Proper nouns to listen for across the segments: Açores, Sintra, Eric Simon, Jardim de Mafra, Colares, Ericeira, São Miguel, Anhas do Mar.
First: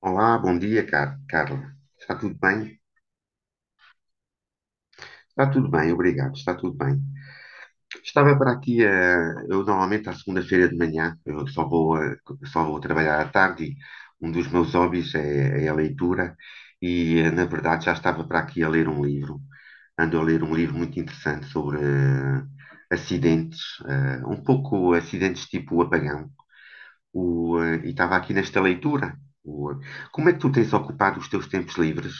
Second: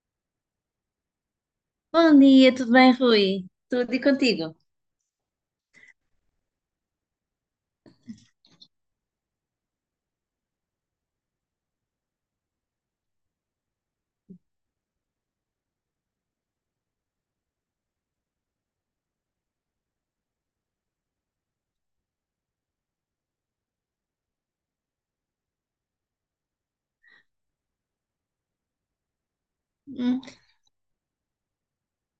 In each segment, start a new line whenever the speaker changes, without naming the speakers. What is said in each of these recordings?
Olá, bom dia, Carla. Está
Bom
tudo
dia, tudo
bem?
bem, Rui? Tudo e contigo?
Está tudo bem, obrigado. Está tudo bem. Estava para aqui, eu normalmente à segunda-feira de manhã, eu só vou, só vou trabalhar à tarde, e um dos meus hobbies é a leitura e, na verdade, já estava para aqui a ler um livro. Ando a ler um livro muito interessante sobre acidentes, um pouco acidentes tipo apagão. E estava aqui nesta leitura. O, eh,
Hum.
Como é que tu tens ocupado os teus tempos livres?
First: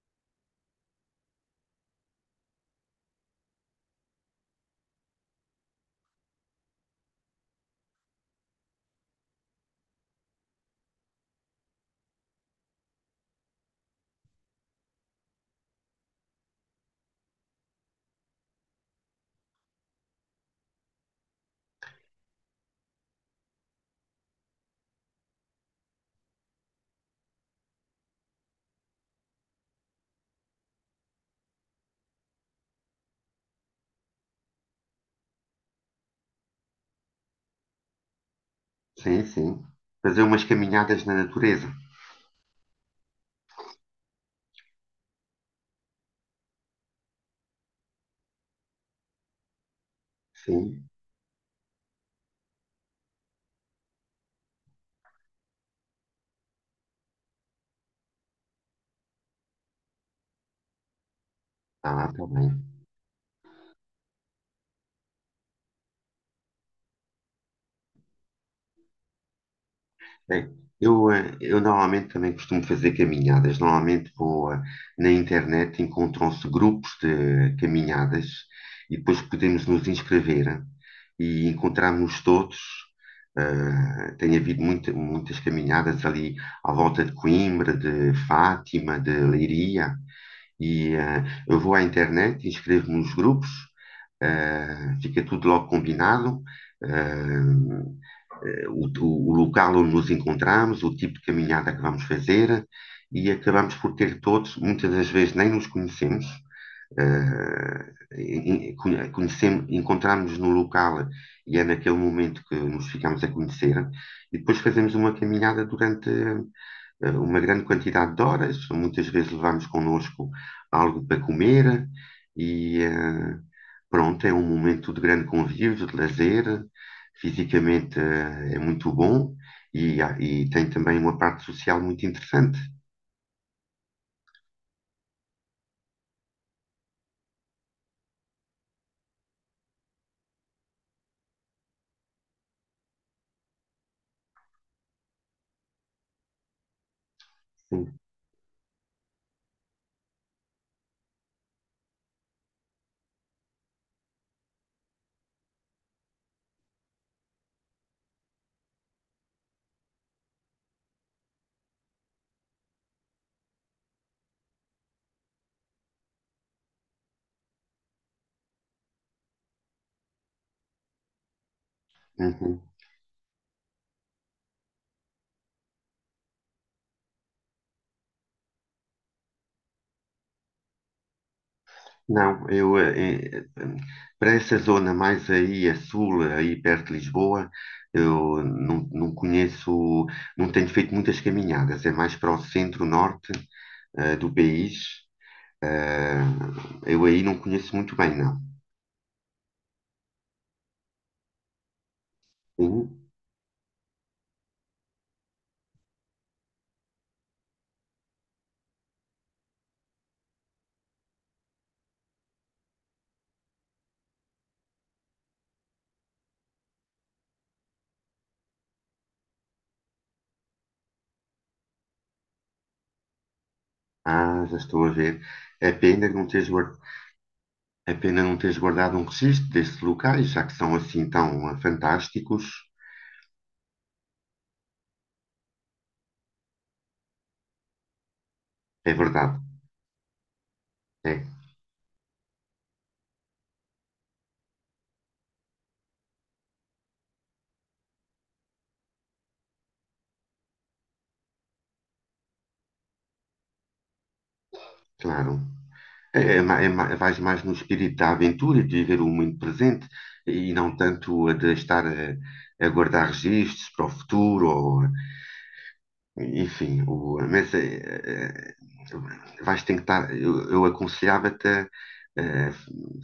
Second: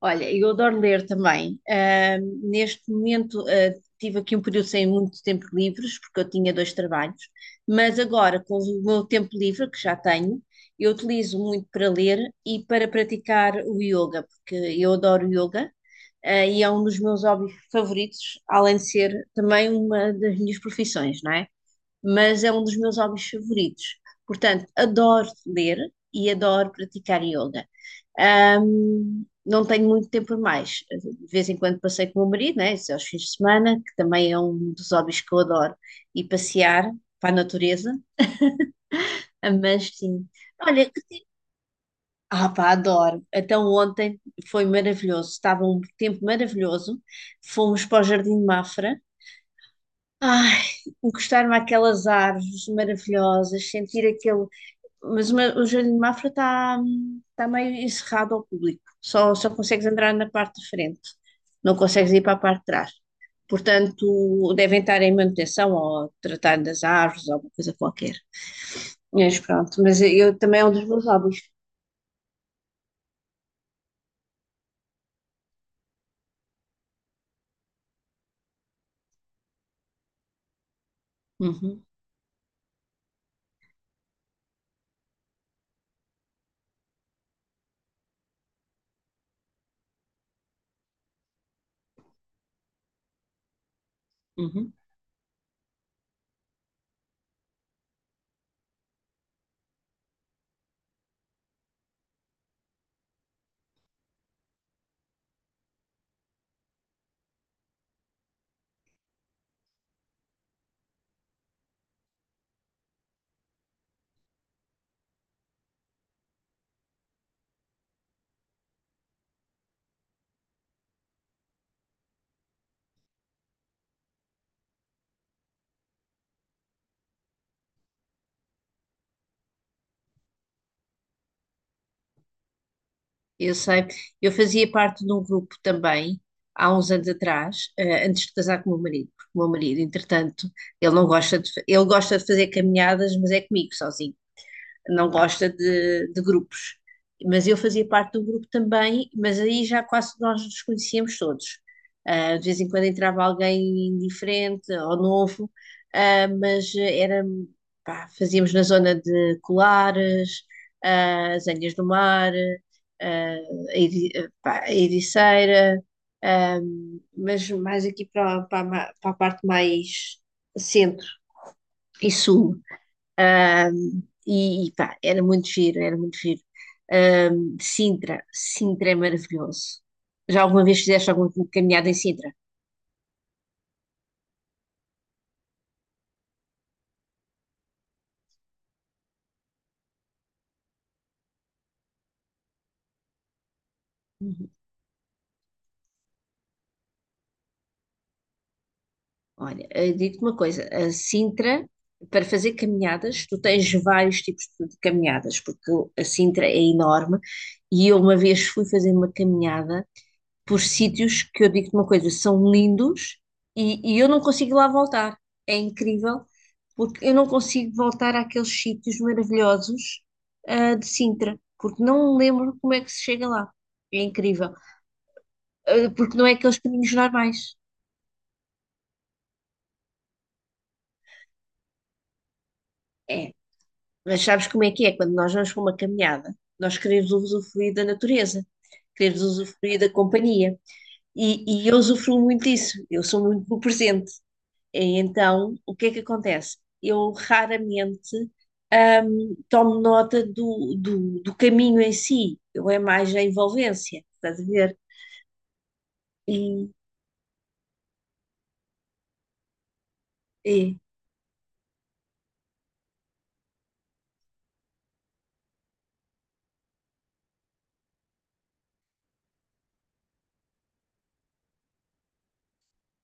Olha, eu adoro ler também. Neste momento, tive aqui um período sem muito tempo livres, porque eu tinha dois trabalhos, mas agora, com o meu tempo livre, que já tenho, eu utilizo muito para ler e para praticar o yoga, porque eu adoro yoga, e é um dos meus hobbies favoritos, além de ser também uma das minhas profissões, não é? Mas é um dos meus hobbies favoritos. Portanto, adoro ler e adoro praticar yoga. Não tenho muito tempo a mais. De vez em quando passei com o meu marido, né? Isso é aos fins de semana, que também é um dos hobbies que eu adoro, e passear para a natureza.
Sim, sim.
Mas
Fazer
sim,
umas
olha,
caminhadas na natureza.
pá, adoro. Então ontem foi maravilhoso, estava um tempo maravilhoso. Fomos para o Jardim de Mafra. Ai,
Sim,
encostar-me àquelas árvores maravilhosas, sentir aquele, o Jardim de Mafra está tá meio encerrado ao público. Só consegues entrar na parte de frente. Não consegues
ah,
ir
tá
para a
bem.
parte de trás. Portanto, devem estar em manutenção ou a tratar das árvores ou alguma coisa qualquer. Mas pronto, mas eu
É,
também é um dos meus hobbies.
eu normalmente também costumo fazer caminhadas. Normalmente vou na internet, encontram-se grupos de caminhadas e depois podemos nos inscrever e
Uhum,
encontrarmos todos. Tem havido muitas caminhadas ali à volta de Coimbra, de Fátima, de Leiria. E eh, eu vou à internet, inscrevo-me nos grupos,
uhum.
fica tudo logo combinado, eh, local onde nos encontramos, o tipo de caminhada que vamos fazer, e acabamos por ter todos, muitas das vezes nem nos conhecemos, eh, conhecemos, encontramos-nos no local, e é naquele momento que nos ficamos a conhecer, e depois fazemos uma caminhada durante uma grande quantidade de horas. Muitas vezes levamos connosco algo para comer e eh, pronto, é um momento de grande convívio, de lazer. Fisicamente é muito bom e, e tem também uma parte social muito interessante.
Eu sei. Eu fazia parte de um grupo também, há uns anos atrás, antes de casar com o meu marido. Porque o meu marido, entretanto, ele não gosta de, ele gosta de fazer caminhadas, mas é comigo sozinho. Não gosta de grupos. Mas eu fazia
Sim.
parte do grupo também, mas aí já quase nós nos conhecíamos todos. Ah, de vez em quando entrava alguém diferente ou novo, mas era, pá, fazíamos na zona de Colares, as Anhas do Mar, ah, pá, a Ericeira, ah, mas mais aqui para a parte mais centro e sul.
Uhum.
E pá, era muito giro, era muito giro. De Sintra, Sintra é maravilhoso. Já alguma vez fizeste alguma caminhada em Sintra?
Não, para essa zona mais aí a sul, aí perto de Lisboa, eu não, não conheço, não tenho feito muitas caminhadas, é mais para o centro-norte do
Uhum.
país. Eh, eu aí não conheço muito bem, não.
Olha, digo-te uma coisa, a Sintra, para fazer
Uh,
caminhadas, tu tens vários tipos de caminhadas, porque a Sintra é enorme e eu uma vez fui fazer uma caminhada por sítios que eu digo-te uma coisa, são lindos e eu não consigo lá voltar. É incrível, porque eu não consigo voltar àqueles sítios maravilhosos, de Sintra, porque não me lembro como é que se chega lá. É
ah,
incrível,
já estou a ver. É
ah,
pena
porque não
não
é aqueles caminhos normais.
é pena não teres guardado um registro destes locais, já que são assim tão ah, fantásticos.
É, mas sabes como é que é? Quando nós vamos para uma caminhada, nós queremos usufruir da natureza,
É
queremos
verdade,
usufruir da companhia.
é,
E, e eu usufruo muito disso, eu sou muito no presente. E então, o que é que acontece? Eu raramente tomo nota do caminho em si, eu é mais a envolvência, estás a ver?
claro. É, é,
E,
vais mais no espírito da aventura e de viver o momento presente, e não
e-
tanto a de estar a guardar registros para o futuro ou... Enfim, o, mas é, é, vais tentar. Eu aconselhava-te a, eh,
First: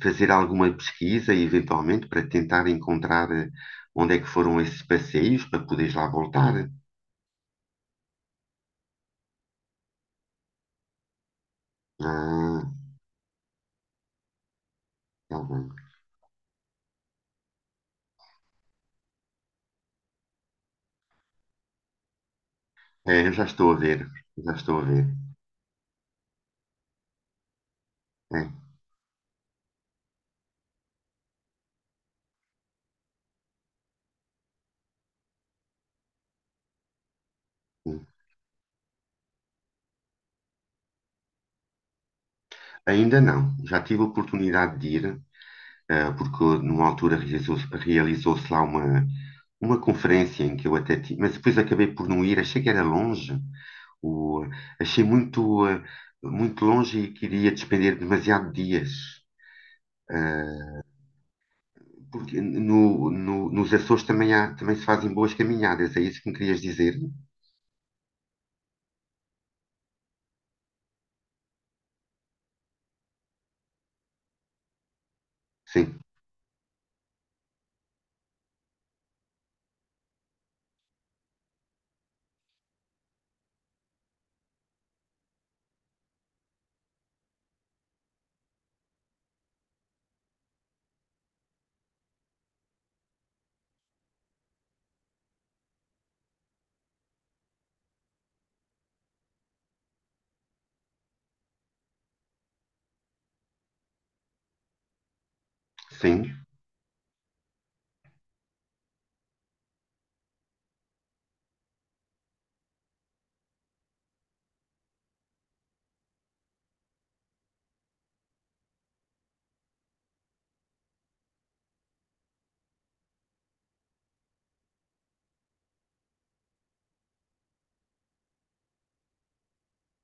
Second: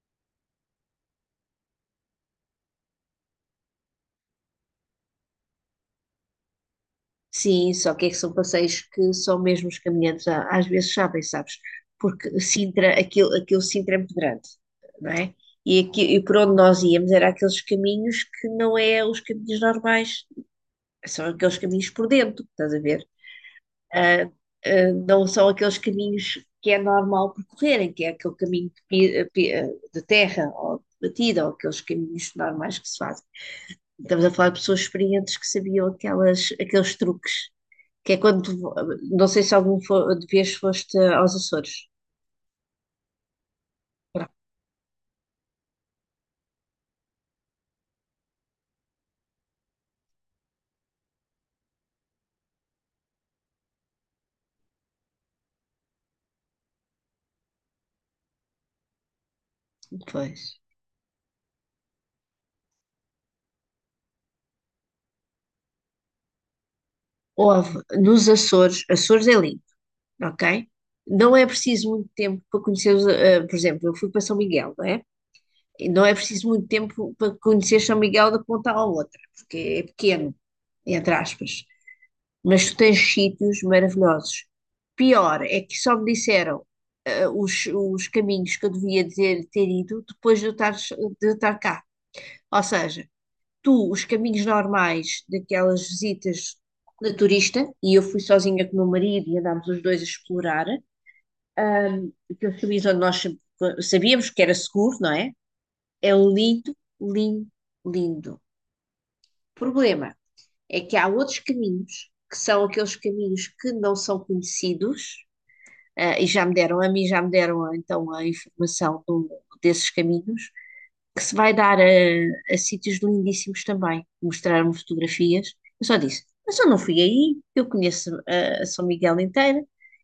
fazer alguma pesquisa, eventualmente, para tentar encontrar onde é que foram esses passeios para poderes lá voltar.
sim, só que é que são passeios que só mesmo às vezes sabem, sabes? Porque
Ah,
Sintra, aquilo Sintra é muito grande, não é?
tá bem.
E, aqui, e por onde nós íamos era aqueles caminhos que não é os caminhos normais, são aqueles caminhos por dentro, estás a ver?
É, eu já estou a ver,
Ah,
já estou a
ah,
ver.
não são aqueles caminhos que é normal percorrerem, que é aquele
É,
caminho de, de terra ou de batida, ou aqueles caminhos normais que se fazem. Estamos a falar de pessoas experientes que sabiam aquelas, aqueles truques,
sim.
que é não sei se de vez foste aos Açores.
Ainda não, já tive a
Pronto,
oportunidade de ir, porque numa altura realizou-se lá uma conferência em que eu até tive, mas depois acabei por não ir, achei que era longe, o, achei muito, muito longe e queria despender demasiado dias.
pois.
Porque nos Açores também, há, também se fazem boas caminhadas, é isso que me querias dizer?
Houve nos Açores, Açores é lindo, ok? Não é preciso muito tempo para conhecer, os, por exemplo, eu fui para São Miguel, não é? E
Sim,
não é preciso muito tempo para conhecer São Miguel da ponta à outra, porque é pequeno, entre aspas. Mas tu tens sítios maravilhosos. Pior é que só me disseram os caminhos que eu devia ter ido depois de eu estar cá. Ou seja, tu, os caminhos normais daquelas visitas de turista, e eu fui sozinha com o meu marido e andámos os dois a explorar, aqueles caminhos onde sabíamos que era seguro, não é? É
sim.
lindo, lindo, lindo. O problema é que há outros caminhos, que são aqueles caminhos que não são conhecidos, ah, e já me deram a mim, já me deram ah, então a informação desses caminhos, que se vai dar a sítios lindíssimos também. Mostraram-me fotografias. Eu só disse, mas eu não fui aí, eu conheço ah, a São Miguel inteira,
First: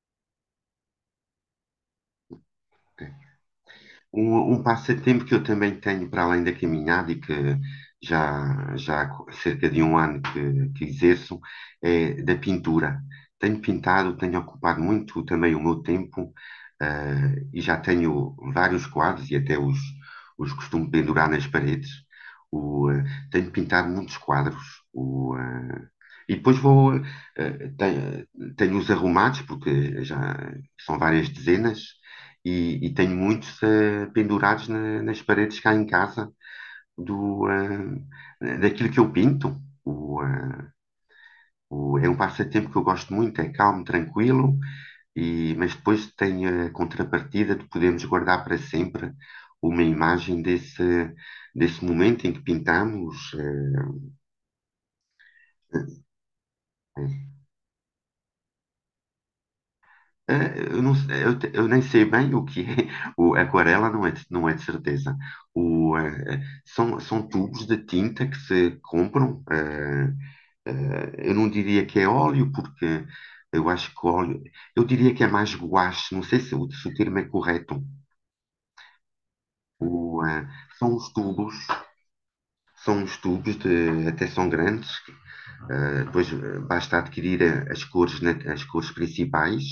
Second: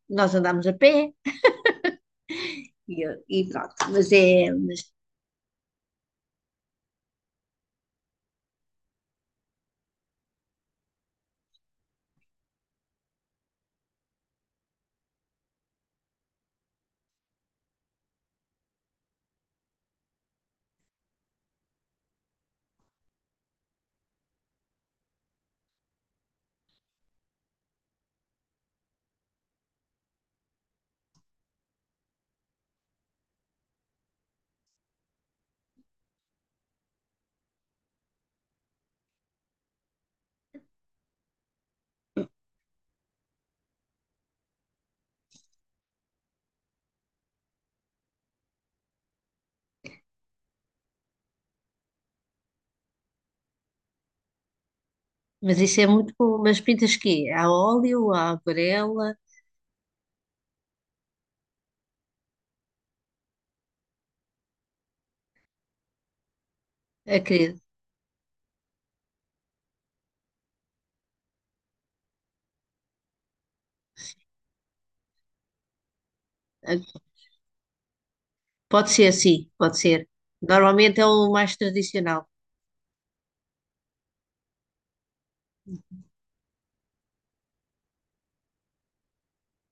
nós andámos a pé, e, e pronto. Mas é,
Um passatempo que eu também tenho para além da caminhada e que já há cerca de um ano que exerço é da pintura. Tenho pintado, tenho ocupado muito também o meu tempo, ah, e já tenho vários quadros e até os costumo pendurar nas paredes. O, ah, tenho pintado muitos quadros. O, ah, e depois vou. Tenho, tenho os arrumados, porque já são várias dezenas, e tenho muitos pendurados nas paredes cá em casa, do, daquilo que eu pinto. O, eh, É um passatempo que eu gosto muito, é calmo, tranquilo, e, mas depois tem a contrapartida de podermos guardar para sempre uma imagem desse, desse momento em que pintamos.
mas isso é muito bom. Mas pintas
eh,
quê? A óleo, a aquarela?
É, eu, não, eu nem sei bem o que é. O, aquarela não é, não é de certeza. São, são
Acredito.
tubos de tinta que se compram. Eu não diria que é óleo, porque eu acho que óleo. Eu diria que é mais guache, não sei se, o se o termo é correto.
Pode ser, sim, pode ser.
O, eh, São
Normalmente é
os
o
tubos,
mais tradicional.
são os tubos de, até são grandes. Depois basta adquirir as cores, as cores principais,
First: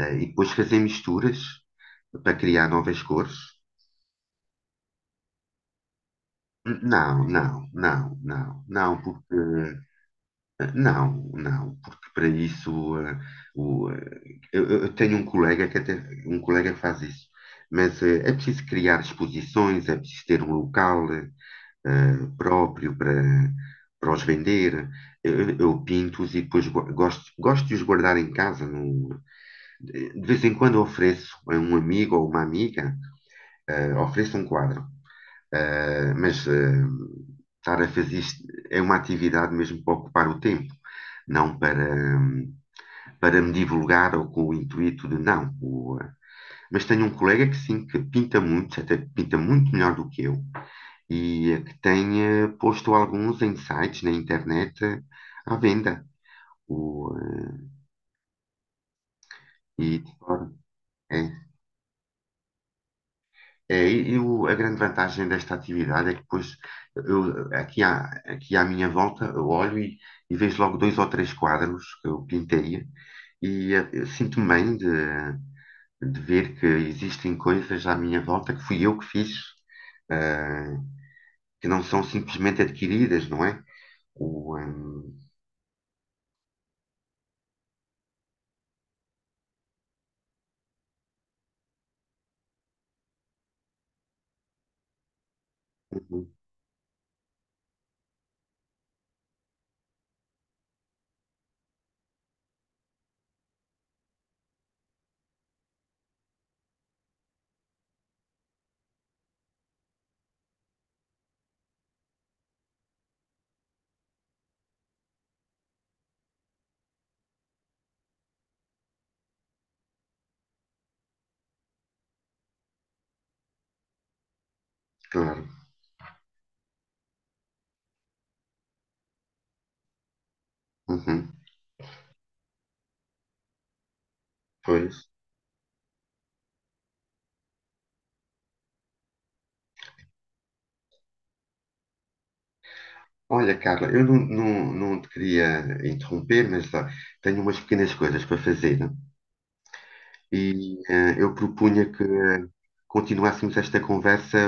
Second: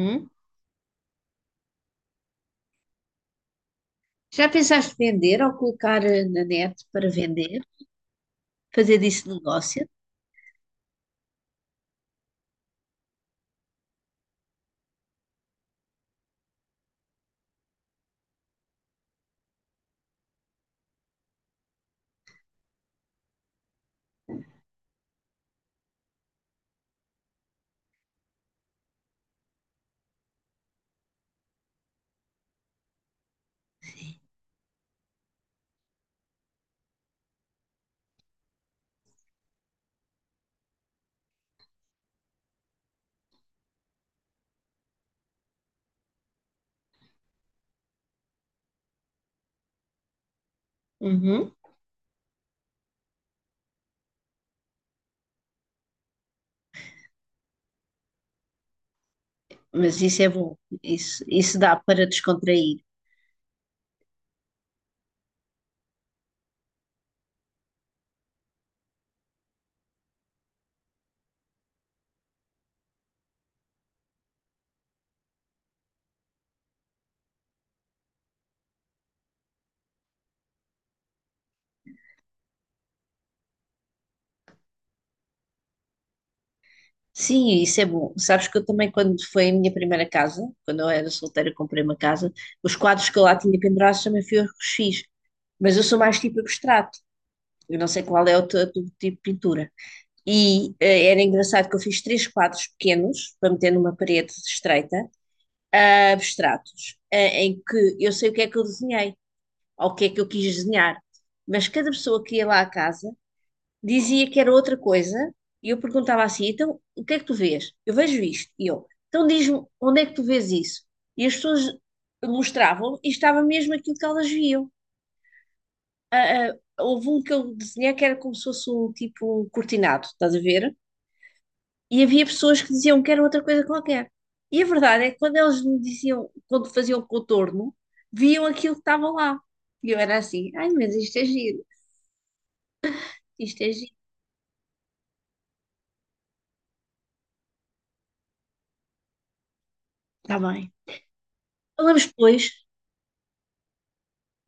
e depois fazer misturas para criar novas cores.
Já pensaste vender ou colocar na net para
Não,
vender?
não, não, não,
Fazer
não,
disso
porque
negócio?
não, não, porque para isso o, eh, eu tenho um colega que até um colega que faz isso, mas é preciso criar exposições, é preciso ter um local próprio para, para os vender. Eu pinto-os e depois gosto, gosto de os guardar em casa. De vez em quando ofereço a um amigo ou uma amiga, ofereço um quadro. Ah, mas ah, estar a fazer isto é uma atividade mesmo para ocupar o tempo, não para, hum, para me divulgar ou com o intuito de não. Mas tenho um colega que sim, que pinta muito, até que pinta muito melhor do que eu, e
Uhum.
ah, que tem ah, posto alguns em sites na internet ah, à venda. O, ah,
Mas
e,
isso é
claro,
bom.
é.
Isso dá para descontrair.
É, e a grande vantagem desta atividade é que depois eu, aqui, à, aqui à minha volta eu olho e vejo logo dois ou três quadros que eu pintei, e eu sinto-me bem de ver que existem coisas à minha volta que fui eu que fiz, eh, que não são simplesmente adquiridas, não é? O, ehm,
Sim, isso é bom. Sabes que eu também, quando foi a minha primeira casa, quando eu era solteira, comprei uma casa, os quadros que eu lá tinha pendurados também fui eu que os fiz. Mas eu sou mais
uhum,
tipo abstrato. Eu não sei qual é o teu, teu tipo de pintura. E era engraçado que eu fiz três quadros pequenos para meter numa parede estreita, abstratos, em que eu sei o que é que eu desenhei, ou o que é que eu quis desenhar. Mas cada pessoa que ia lá à casa dizia que era outra coisa, e eu perguntava assim: então, o que é que tu vês? Eu vejo isto. E eu, então diz-me, onde é que tu vês isso? E as pessoas mostravam e estava mesmo aquilo que elas viam.
claro,
Ah, ah, houve um que eu desenhei que era como se fosse um tipo um cortinado, estás a ver?
uhum,
E havia pessoas que diziam que era outra coisa qualquer. E a verdade
pois.
é que quando eles me diziam, quando faziam o contorno, viam aquilo que estava lá. E eu era assim, ai, mas
Olha,
isto é
Carla,
giro,
eu não, não, não te queria interromper, mas ah, tenho umas pequenas coisas para fazer.
está bem.
E eu propunha que
Falamos depois,
continuássemos esta conversa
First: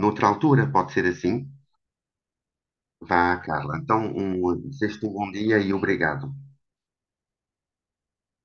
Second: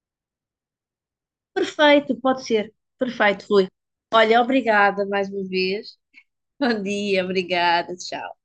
noutra altura, pode ser assim?
perfeito, pode ser,
Vá,
perfeito, Rui.
Carla. Então,
Olha,
um, desejo-te
obrigada
um
mais
bom
uma
dia e
vez.
obrigado.
Bom dia, obrigada, tchau.